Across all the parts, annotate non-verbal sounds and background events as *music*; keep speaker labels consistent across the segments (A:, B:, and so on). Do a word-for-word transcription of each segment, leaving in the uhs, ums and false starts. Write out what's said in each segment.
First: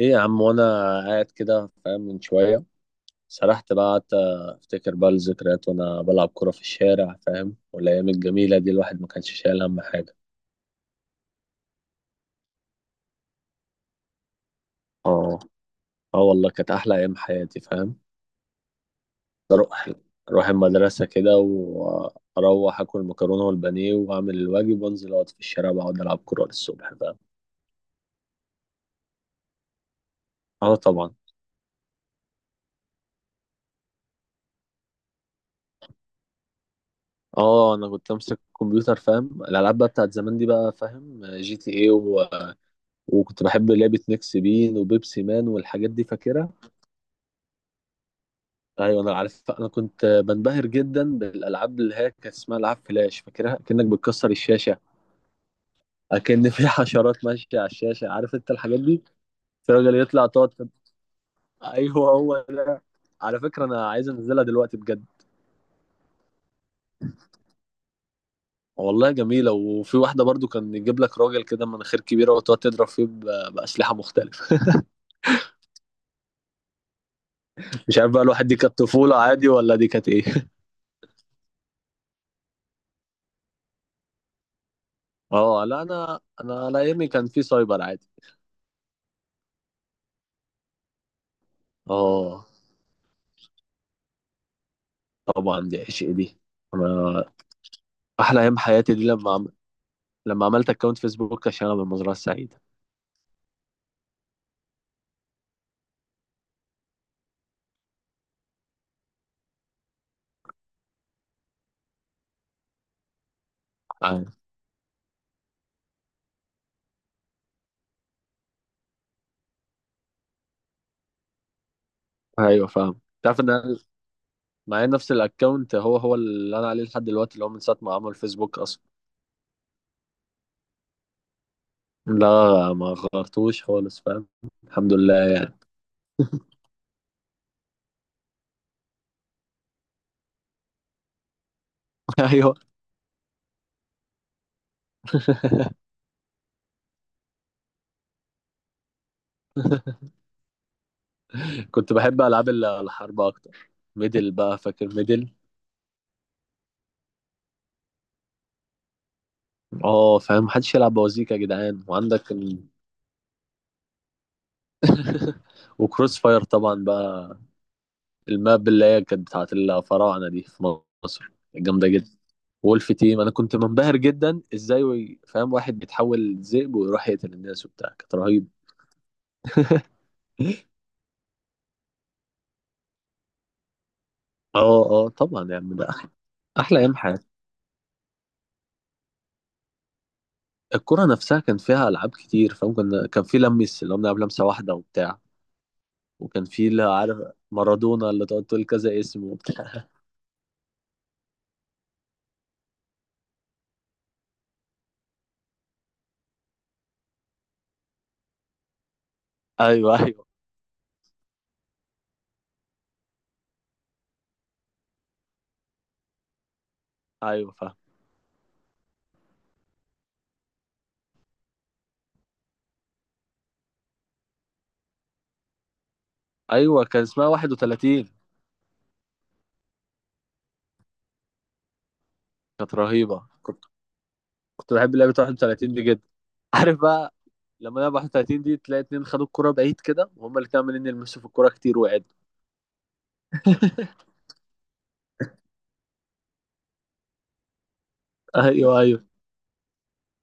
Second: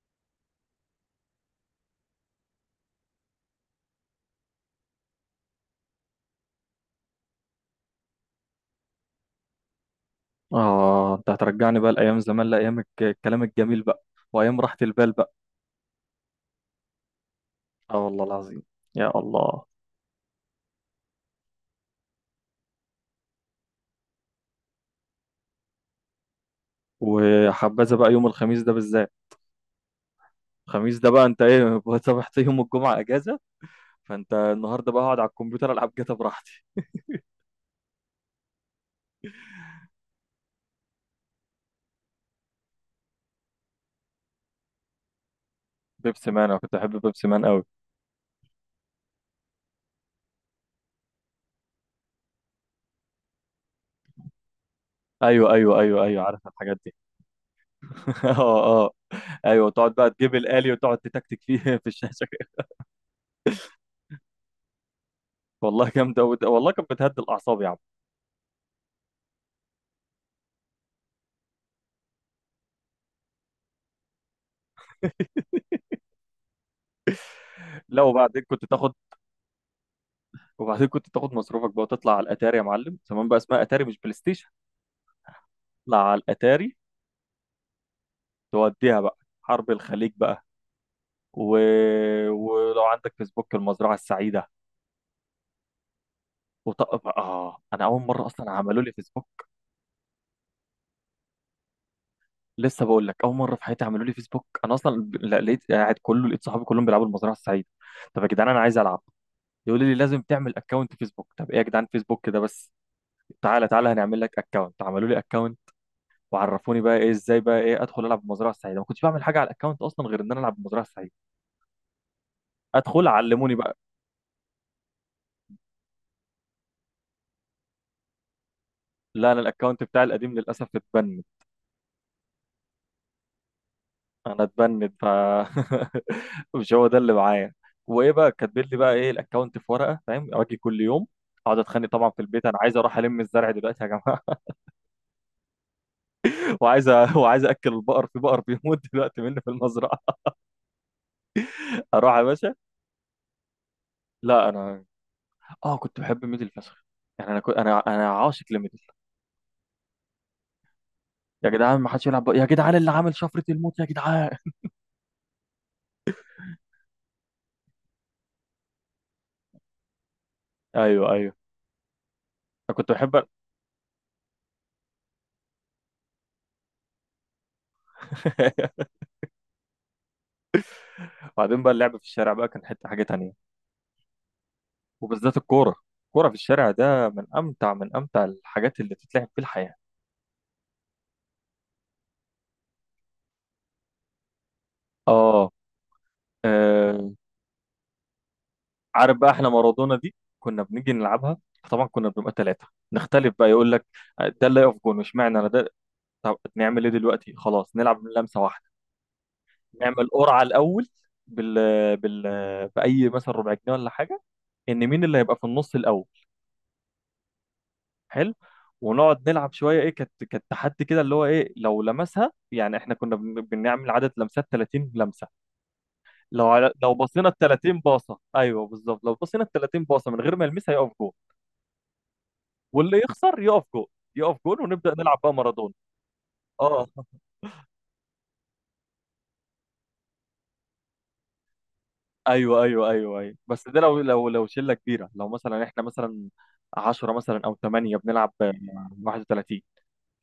A: ايه يا عم، وانا قاعد كده فاهم. من شويه سرحت بقى، قعدت افتكر بقى الذكريات وانا بلعب كوره في الشارع فاهم. والايام الجميله دي الواحد ما كانش شايل هم حاجه.
B: آه، أنت هترجعني بقى لأيام زمان، لأيام الج- الكلام الجميل بقى، وأيام راحة البال بقى.
A: اه اه والله كانت احلى ايام حياتي فاهم.
B: آه والله العظيم. يا الله.
A: اروح اروح المدرسه كده، واروح اكل مكرونه والبانيه، واعمل الواجب، وانزل اقعد في الشارع بقعد العب كوره للصبح فاهم.
B: وحبذا بقى يوم الخميس ده بالذات.
A: اه
B: الخميس ده
A: طبعا.
B: بقى أنت إيه *laughs* صبحت يوم الجمعة أجازة، فأنت النهاردة بقى أقعد على الكمبيوتر ألعب جاتا براحتي.
A: اه، انا كنت امسك الكمبيوتر فاهم، الالعاب بقى بتاعت زمان دي بقى فاهم، جي تي ايه. وكنت بحب لعبة ميكس بين وبيبسي مان والحاجات دي
B: بيبسي مان،
A: فاكرها.
B: أنا كنت أحب بيبسي مان أوي.
A: ايوه انا عارف، انا كنت بنبهر جدا بالالعاب اللي هي كانت اسمها العاب فلاش، فاكرها كأنك بتكسر الشاشة،
B: أيوه أيوه أيوه أيوه، عارف
A: كأن في *laughs*
B: الحاجات دي.
A: حشرات ماشية على الشاشة،
B: *laughs*
A: عارف انت
B: آه.
A: الحاجات
B: آه.
A: دي.
B: أيوه، تقعد
A: الراجل
B: بقى
A: يطلع
B: تجيب
A: تقعد،
B: الآلي وتقعد تتكتك فيه *laughs* في
A: ايوه
B: الشاشة.
A: هو ده. على فكرة انا عايز انزلها دلوقتي بجد.
B: والله جامدة أوي ده. والله كانت بتهدي الأعصاب يا عم.
A: والله جميلة. وفي واحدة برضو كان يجيب لك راجل كده مناخير كبيرة وتقعد تضرب فيه ب- بأسلحة مختلفة.
B: *laughs*
A: *laughs* مش عارف
B: لو
A: بقى
B: بعدين
A: الواحد، دي
B: كنت
A: كانت
B: تاخد
A: طفولة عادي ولا دي كانت ايه؟ *laughs*
B: وبعدين كنت تاخد مصروفك بقى وتطلع على الاتاري، يا معلم زمان بقى اسمها اتاري مش بلاي ستيشن.
A: اه لا،
B: تطلع على
A: انا انا
B: الاتاري،
A: على ايامي كان في سايبر عادي.
B: توديها بقى حرب الخليج بقى و...
A: اه.
B: ولو عندك فيسبوك المزرعه السعيده.
A: طبعا دي عشق دي.
B: وطق،
A: انا
B: اه انا اول مره
A: احلى
B: اصلا
A: ايام
B: عملوا لي
A: حياتي دي لما
B: فيسبوك.
A: عم... لما عملت اكونت فيسبوك عشان انا من المزرعه السعيده.
B: لسه بقول لك اول مره في حياتي عملوا لي فيسبوك، انا اصلا ب- لا لقيت قاعد كله، لقيت صحابي كلهم بيلعبوا المزرعه السعيده. طب يا جدعان انا عايز العب، يقولوا لي لازم تعمل اكونت فيسبوك. طب ايه يا جدعان فيسبوك ده بس؟ تعالى تعالى هنعمل
A: آه.
B: لك اكونت، عملوا لي اكونت. وعرفوني بقى ايه ازاي بقى ايه ادخل العب بالمزرعه السعيده. ما كنتش بعمل حاجه على الاكونت اصلا غير ان انا العب بالمزرعه السعيده.
A: ايوه فاهم.
B: ادخل
A: تعرف ان
B: علموني بقى.
A: أنا معايا نفس الاكونت، هو هو اللي انا عليه لحد دلوقتي، اللي هو من ساعه ما عمل فيسبوك اصلا.
B: لا انا الاكونت بتاعي القديم للاسف اتبند.
A: لا، ما غيرتوش خالص فاهم.
B: انا اتبند
A: الحمد
B: ف
A: لله يعني.
B: *laughs* مش هو ده اللي معايا. وايه بقى كاتبين لي بقى ايه الاكونت في ورقه فاهم، اجي كل يوم اقعد اتخانق طبعا
A: *laughs*
B: في البيت،
A: ايوه
B: انا عايز اروح الم الزرع دلوقتي يا جماعه. *laughs* وعايز أ- وعايز اكل البقر، في بقر بيموت دلوقتي مني في المزرعه. *laughs*
A: كنت
B: اروح
A: بحب
B: يا
A: العاب
B: باشا.
A: ال- الحرب اكتر. ميدل
B: لا
A: بقى،
B: انا،
A: فاكر ميدل؟
B: اه كنت بحب ميدل فشخ. يعني انا كنت انا انا عاشق لميدل.
A: اه فاهم، محدش يلعب بوازيك يا
B: يا جدعان
A: جدعان
B: ما حدش يلعب
A: وعندك
B: بق- يا
A: ال...
B: جدعان اللي عامل شفرة الموت يا جدعان.
A: *laughs* وكروس فاير طبعا بقى، الماب اللي هي كانت بتاعت الفراعنة دي في
B: ايوه ايوه،
A: مصر جامدة جدا.
B: انا كنت
A: وولف
B: بحب.
A: تيم انا كنت منبهر جدا ازاي وي- فاهم، واحد بيتحول ذئب ويروح يقتل الناس وبتاع، كانت رهيب.
B: *laughs*
A: *laughs*
B: وبعدين بقى اللعب في الشارع بقى كان حتة حاجة تانية.
A: اه اه
B: وبالذات
A: طبعا يا
B: الكورة.
A: عم ده أح-
B: الكورة في الشارع
A: احلى ايام
B: ده من
A: حياتي.
B: امتع من امتع الحاجات اللي تتلعب في الحياة.
A: الكرة نفسها كان فيها العاب كتير فاهم، كنا كان في لمس اللي هو بنلعب لمسة واحدة وبتاع.
B: اه.
A: وكان في اللي
B: آه.
A: عارف، مارادونا اللي تقعد تقول كذا
B: عارف
A: اسم
B: بقى احنا
A: وبتاع.
B: مارادونا
A: *laughs*
B: دي كنا بنيجي نلعبها. طبعا كنا بنبقى ثلاثة، نختلف بقى، يقول لك ده اللي يقف جون اشمعنى انا ده. طب نعمل ايه دلوقتي؟ خلاص نلعب من لمسة واحدة.
A: ايوه
B: نعمل
A: ايوه
B: قرعة الاول، بال... بال... بأي مثلا ربع جنيه ولا حاجة، ان مين اللي هيبقى في النص الاول.
A: ايوه فاهم
B: حلو. ونقعد نلعب شويه. ايه كانت كانت تحدي كده، اللي هو ايه لو لمسها، يعني احنا كنا بن- بنعمل عدد لمسات ثلاثين لمسه. لو على
A: ايوه
B: لو
A: كان اسمها
B: بصينا ال ثلاثين
A: واحد وثلاثين
B: باصه، ايوه بالظبط، لو بصينا ال ثلاثين باصه من غير ما يلمسها يقف جول.
A: كانت
B: واللي
A: رهيبة
B: يخسر يقف جول، يقف جول
A: كنت
B: ونبدا
A: بحب لعبة
B: نلعب بقى مارادونا.
A: واحد وثلاثين دي جدا عارف
B: اه.
A: بقى
B: *laughs*
A: لما لعبة واحد وثلاثين دي تلاقي اتنين خدوا الكرة بعيد كده وهما الاتنين عمالين يلمسوا في الكرة كتير وقعدوا
B: ايوه ايوه ايوه ايوه، بس ده لو
A: *laughs*
B: لو لو شله كبيره، لو مثلا احنا مثلا عشرة مثلا او ثمانية بنلعب ب
A: ايوه ايوه
B: واحد وثلاثين،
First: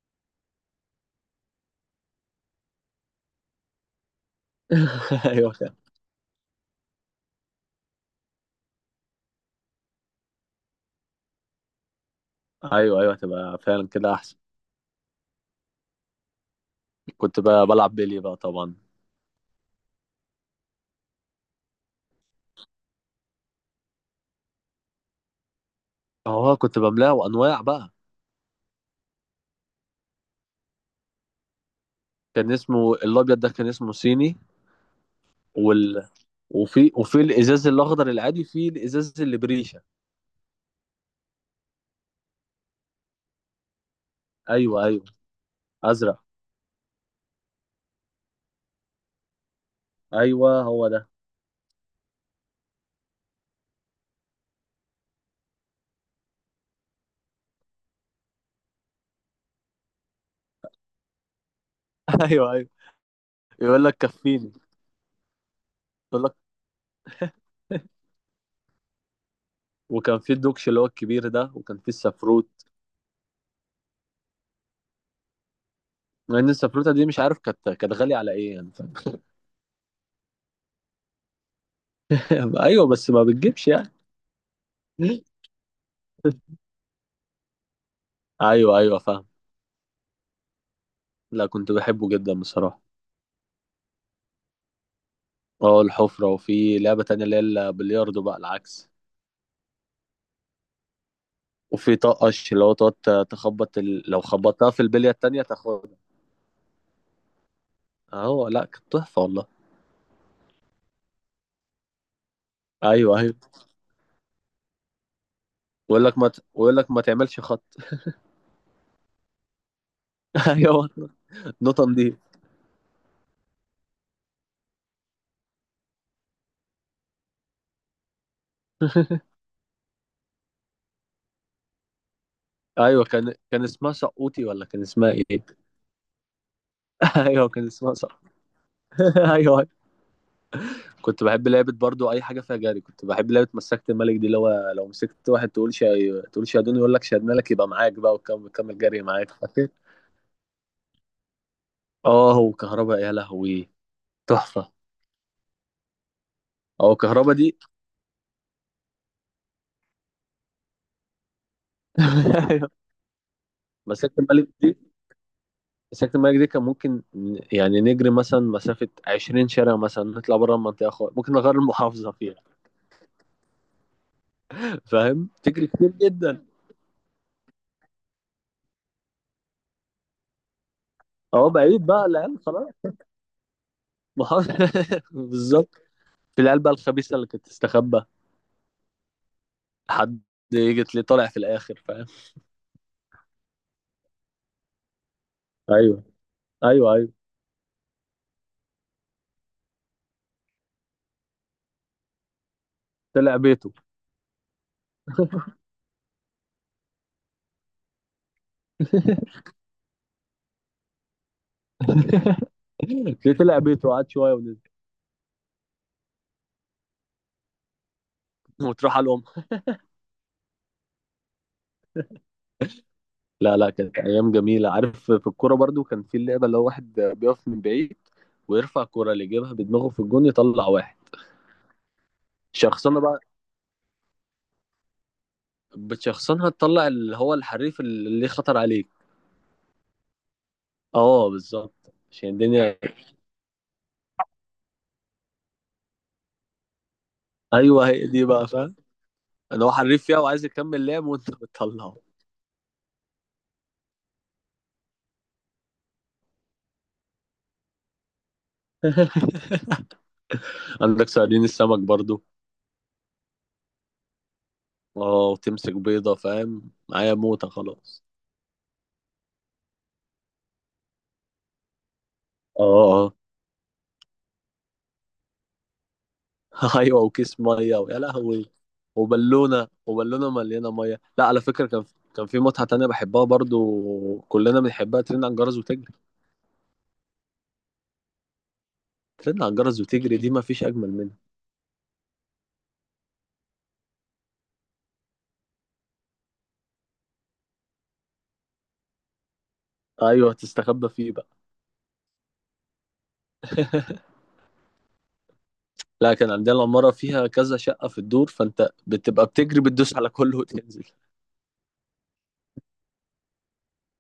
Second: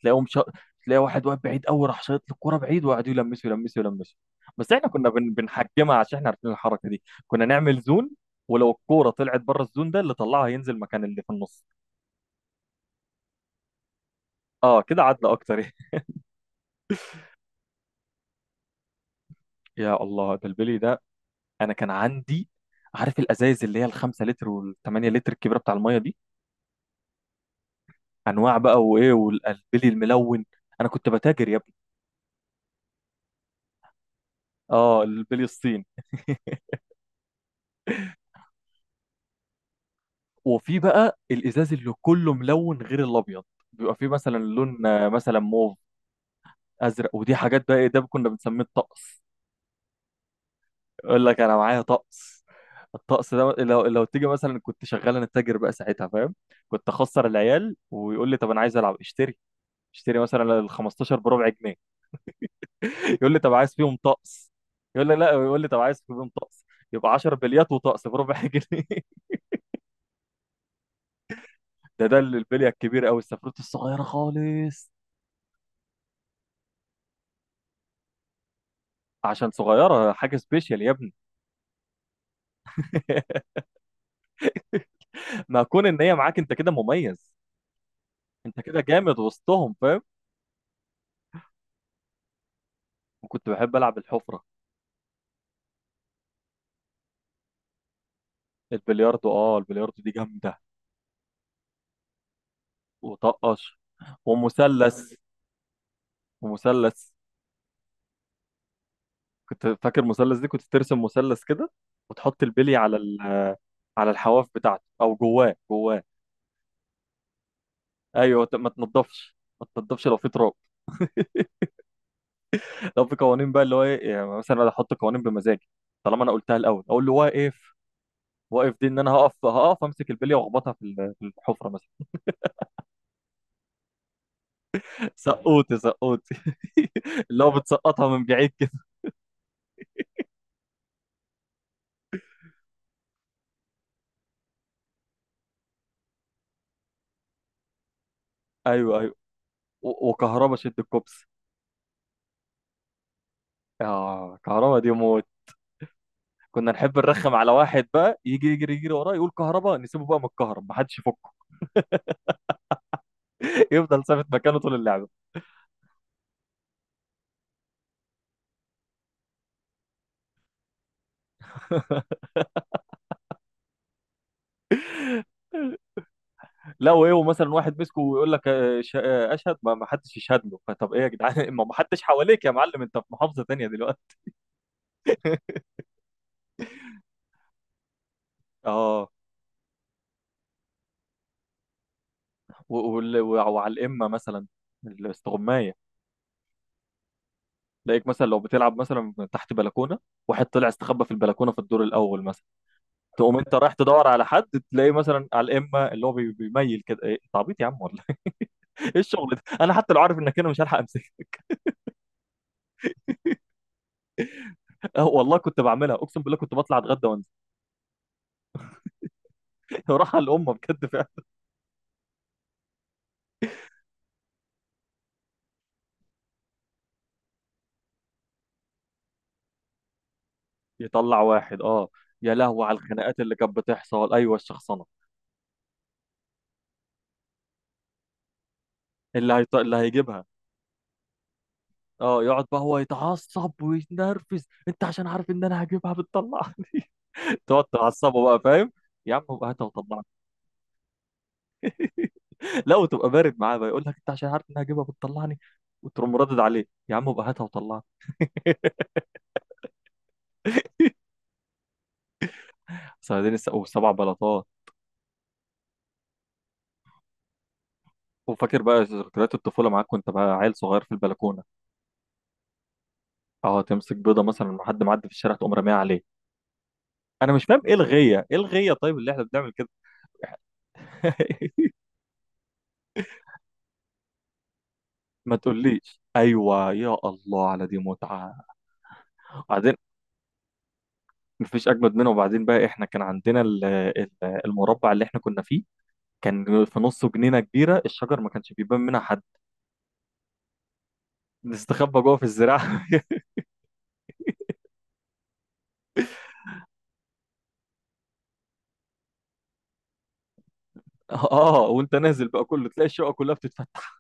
B: تلاقيهم شا... تلاقي واحد واقف بعيد قوي راح شايط له الكوره بعيد، وقعدوا يلمسوا يلمسوا يلمسوا. بس احنا كنا
A: *laughs*
B: بن...
A: ايوه فعلا.
B: بنحجمها، عشان احنا عارفين الحركه دي، كنا نعمل زون. ولو الكوره طلعت بره الزون ده، اللي طلعها ينزل مكان اللي في النص.
A: ايوه ايوه هتبقى فعلا كده احسن.
B: اه كده عدل اكتر.
A: كنت بقى بلعب بيلي بقى طبعا.
B: *laughs* يا الله ده البلي ده. انا كان عندي، عارف الازايز اللي هي الخمسة لتر والثمانية لتر الكبيره بتاع الميه دي،
A: اه كنت بملاه انواع بقى.
B: انواع بقى وايه والبلي الملون، انا كنت بتاجر يا ابني.
A: كان اسمه الابيض ده، كان اسمه صيني.
B: اه البلي الصين.
A: وال... وفي وفي الازاز الاخضر العادي، في الازاز اللي بريشه.
B: وفي بقى الازاز اللي كله ملون غير الابيض، بيبقى فيه مثلا
A: ايوه
B: لون
A: ايوه
B: آه، مثلا موف،
A: ازرق،
B: ازرق، ودي حاجات بقى ايه ده كنا بنسميه الطقس.
A: ايوه هو ده.
B: يقول لك انا معايا طقس. الطقس ده لو لو تيجي مثلا، كنت شغال انا تاجر بقى ساعتها فاهم، كنت اخسر العيال، ويقول لي طب انا عايز العب. اشتري اشتري مثلا ال خمستاشر بربع جنيه.
A: *laughs* ايوه ايوه
B: *laughs* يقول لي طب عايز
A: يقول
B: فيهم
A: لك
B: طقس.
A: كفيني.
B: يقول لي لا، يقول لي طب عايز
A: يقول
B: فيهم
A: لك.
B: طقس. يبقى عشر بليات وطقس بربع *laughs* جنيه.
A: وكان في الدوكش اللي هو الكبير ده، وكان في
B: ده ده
A: السفروت.
B: البليه الكبيره قوي، السفروت الصغيره خالص،
A: مع ان السفروته دي مش عارف، كانت كانت غاليه على ايه يعني فاهم.
B: عشان صغيره حاجه سبيشال يا ابني.
A: *laughs* ايوه بس ما
B: *laughs*
A: بتجيبش يعني. *laughs*
B: ما كون ان هي معاك انت كده مميز، انت
A: ايوه
B: كده
A: ايوه
B: جامد
A: فاهم.
B: وسطهم فاهم.
A: لا كنت بحبه جدا بصراحه.
B: وكنت بحب العب الحفره،
A: اه الحفره. وفي لعبه تانية اللي هي البلياردو بقى العكس.
B: البلياردو، اه البلياردو دي جامده.
A: وفي طقش اللي هو تقعد
B: وطقش
A: تخبط ال... لو خبطتها في البليه
B: ومثلث
A: التانية تاخدها.
B: ومثلث
A: اهو لا، كانت تحفه والله.
B: كنت فاكر المثلث دي كنت ترسم مثلث كده وتحط البلي على
A: ايوه
B: ال
A: ايوه
B: آه، على الحواف بتاعته، او جواه جواه.
A: ويقول لك ما ت... ويقول لك ما تعملش خط.
B: ايوه ت- ما تنضفش ما تنضفش لو في تراب.
A: *laughs* ايوه،
B: *laughs*
A: نوتن دي.
B: لو في قوانين بقى اللي هو ايه، يعني مثلا انا احط قوانين بمزاجي، طالما انا قلتها الاول. اقول له واقف. واقف دي ان انا
A: *laughs*
B: هقف هقف امسك البليه واخبطها في ال- في الحفره مثلا.
A: ايوه كان كان اسمها سقوطي، ولا كان اسمها
B: *laughs*
A: ايه؟
B: سقوطي، سقوطي،
A: *laughs*
B: *laughs* اللي
A: ايوه
B: هو
A: كان اسمها
B: بتسقطها من
A: سقوطي.
B: بعيد كده.
A: *laughs* ايوه أيوة. كنت بحب لعبه برضو اي حاجه فيها جري. كنت بحب لعبه مسكت الملك دي، اللي هو لو مسكت واحد تقول شا... تقول شادون، يقول لك شدنا لك، يبقى معاك بقى وكمل، كمل
B: ايوه
A: جري
B: أيوه.
A: معاك. *laughs* فاكر؟
B: و- وكهربا، شد الكوبس.
A: اه وكهرباء يا لهوي.
B: اه
A: تحفه.
B: كهربا دي موت. كنا
A: اه
B: نحب نرخم
A: كهرباء
B: على
A: دي.
B: واحد بقى، يجي يجري يجري وراه، يقول كهربا، نسيبه بقى متكهرب محدش يفكه.
A: *laughs* أيوة.
B: *laughs* يفضل
A: مسكت
B: ثابت
A: الملك
B: مكانه طول
A: دي
B: اللعبه.
A: مسكت الملك دي كان ممكن ن- يعني نجري مثلا مسافه عشرين شارع، مثلا نطلع بره المنطقه خالص، ممكن نغير المحافظه
B: *laughs*
A: فيها فاهم، تجري كتير جدا.
B: لا وايه ومثلا واحد مسكه ويقول لك آه، ش- آه، اشهد، ما ما حدش يشهد له. فطب ايه يا جدعان
A: اه
B: *laughs* ما ما
A: بعيد
B: حدش
A: بقى العيال
B: حواليك يا
A: خلاص.
B: معلم، انت في محافظه تانيه دلوقتي.
A: محافظه *laughs*
B: *laughs*
A: بالظبط. في العيال بقى الخبيثه اللي كانت تستخبى
B: اه.
A: حد، جت لي طالع في الاخر فاهم.
B: و- وال- و- وعلى الامه مثلا، الاستغمايه.
A: ايوه ايوه ايوه
B: تلاقيك مثلا لو بتلعب مثلا تحت بلكونه، واحد طلع استخبى في البلكونه في الدور الاول مثلا،
A: طلع
B: تقوم انت رايح
A: بيته.
B: تدور على حد، تلاقيه مثلا على
A: *laughs*
B: الامه اللي هو بي- بيميل كده. ايه انت عبيط يا عم ولا ايه؟ *laughs* إيه الشغل ده؟ انا حتى لو عارف انك انا مش هلحق امسكها.
A: ليه؟ طلع بيته وقعد شويه ونزل.
B: *laughs* اه والله كنت بعملها، اقسم بالله كنت بطلع اتغدى وانزل.
A: وتروح على الام.
B: *laughs* راح على الامه بجد فعلا.
A: لا لا، كانت ايام جميله. عارف في الكوره برضو كان في اللعبه اللي هو واحد بيقف من بعيد، ويرفع الكوره اللي يجيبها بدماغه في الجون يطلع واحد.
B: يطلع واحد اه. يا لهوي على
A: شخصنه
B: الخناقات
A: بقى،
B: اللي كانت بتحصل. ايوه الشخصنه،
A: بتشخصنها تطلع اللي هو الحريف اللي خطر عليك.
B: اللي هيط... اللي هيجيبها.
A: اه بالظبط،
B: اه
A: عشان
B: يقعد بقى هو
A: الدنيا.
B: يتعصب ويتنرفز، انت عشان عارف ان انا هجيبها بتطلعني. *laughs*
A: *laughs*
B: تقعد
A: ايوه هي
B: تعصبه
A: دي
B: بقى
A: بقى
B: فاهم.
A: فاهم،
B: يا عم
A: ان
B: هاتها
A: هو
B: وطلعها.
A: حريف فيها وعايز يكمل لعب وانت بتطلعه.
B: لا وتبقى بارد معاه بقى، يقول لك انت عشان عارف اني هجيبها بتطلعني. وتقوم ردد عليه، يا عم بقى هاتها وطلعني. *laughs*
A: *laughs* عندك صيادين السمك برضو.
B: صيادين الس- وسبع بلاطات.
A: اه وتمسك بيضة فاهم، معايا موتة خلاص.
B: وفاكر بقى ذكريات الطفوله معاك، وانت بقى عيل صغير في البلكونه
A: اه اه
B: اه، تمسك بيضه مثلا مع حد معدي في الشارع تقوم راميها عليه.
A: *laughs* ايوه،
B: انا
A: وكيس
B: مش فاهم ايه
A: مية، ويا
B: الغيه ايه
A: لهوي.
B: الغيه طيب اللي احنا بنعمل كده.
A: وبالونة وبالونة مليانة مية. لا على فكرة
B: *laughs*
A: كان، كان في متعة تانية بحبها برضو كلنا بنحبها، ترن على
B: ما
A: الجرس وتجري.
B: تقوليش، ايوه يا الله على دي متعه.
A: ترن على
B: وبعدين،
A: الجرس وتجري دي مفيش أجمل منها.
B: مفيش اجمد منه، وبعدين بقى احنا كان عندنا ال- ال- المربع اللي احنا كنا فيه، كان في نصه جنينه كبيره، الشجر ما كانش بيبان منها حد،
A: ايوه تستخبى فيه بقى.
B: نستخبى جوه في الزراعه.
A: *laughs* لا كان عندنا العمارة فيها كذا شقة في الدور، فانت بتبقى بتجري بتدوس على كله وتنزل.
B: *laughs* اه وانت نازل بقى كله تلاقي الشقه كلها بتتفتح.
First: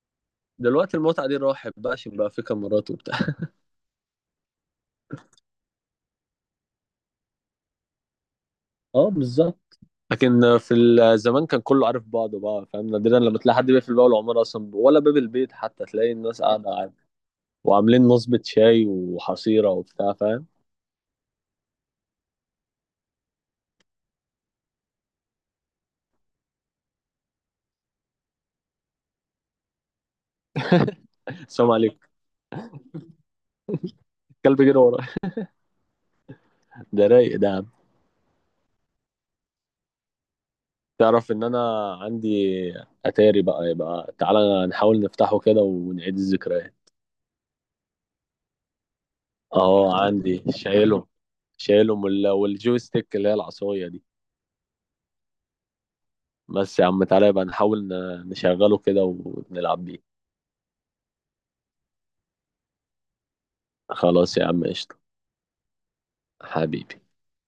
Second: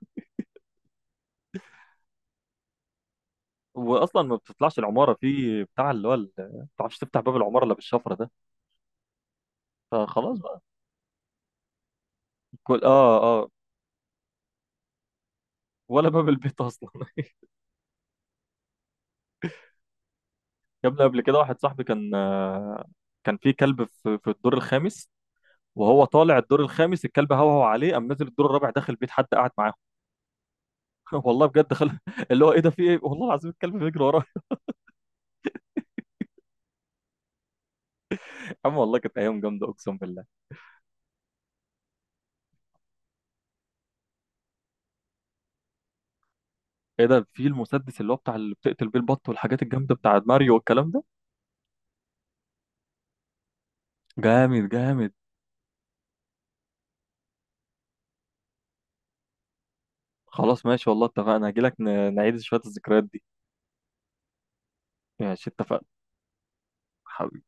A: دلوقتي المتعة دي راحت بقى عشان بقى في كاميرات وبتاع.
B: واصلا ما بتطلعش العماره في بتاع اللي هو ال- ما بتعرفش تفتح باب العماره الا بالشفره ده.
A: *laughs* اه بالظبط.
B: فخلاص
A: لكن
B: بقى.
A: في ال- زمان كان كله عارف بعضه بقى
B: كل
A: فاهم،
B: اه
A: نادرا لما
B: اه
A: تلاقي حد بيقفل باب العمارة أصلا، ولا باب البيت حتى،
B: ولا
A: تلاقي
B: باب
A: الناس
B: البيت
A: قاعدة
B: اصلا.
A: عادي،
B: *laughs*
A: وعاملين نصبة شاي وحصيرة وبتاع فاهم.
B: يا ابني قبل كده واحد صاحبي كان آه، كان في كلب في في الدور الخامس، وهو طالع الدور الخامس الكلب هوهو عليه، قام نازل الدور الرابع داخل بيت حد قاعد معاه.
A: *laughs*
B: *laughs* والله
A: السلام
B: بجد خل...
A: عليكم،
B: اللي هو ايه ده، في ايه، والله العظيم الكلب بيجري وراه. *laughs*
A: الكلب جري ورايا. ده رايق ده يا عم.
B: يا عم والله كانت ايام جامده اقسم بالله.
A: تعرف إن أنا عندي أتاري بقى، يبقى تعالى نحاول نفتحه كده ونعيد الذكريات.
B: ايه ده، في المسدس اللي هو بتاع اللي بتقتل بيه البط والحاجات
A: أهو
B: الجامده بتاع
A: عندي
B: ماريو والكلام ده؟
A: شايلهم. شايلهم وال- والجويستيك اللي هي العصاية دي.
B: جامد جامد.
A: بس يا عم تعالى يبقى نحاول ن- نشغله كده ونلعب بيه.
B: خلاص ماشي والله اتفقنا، هجيلك ن- نعيد شويه الذكريات دي.
A: خلاص يا عم قشطة.
B: ماشي اتفقنا.
A: حبيبي.
B: حبيبي.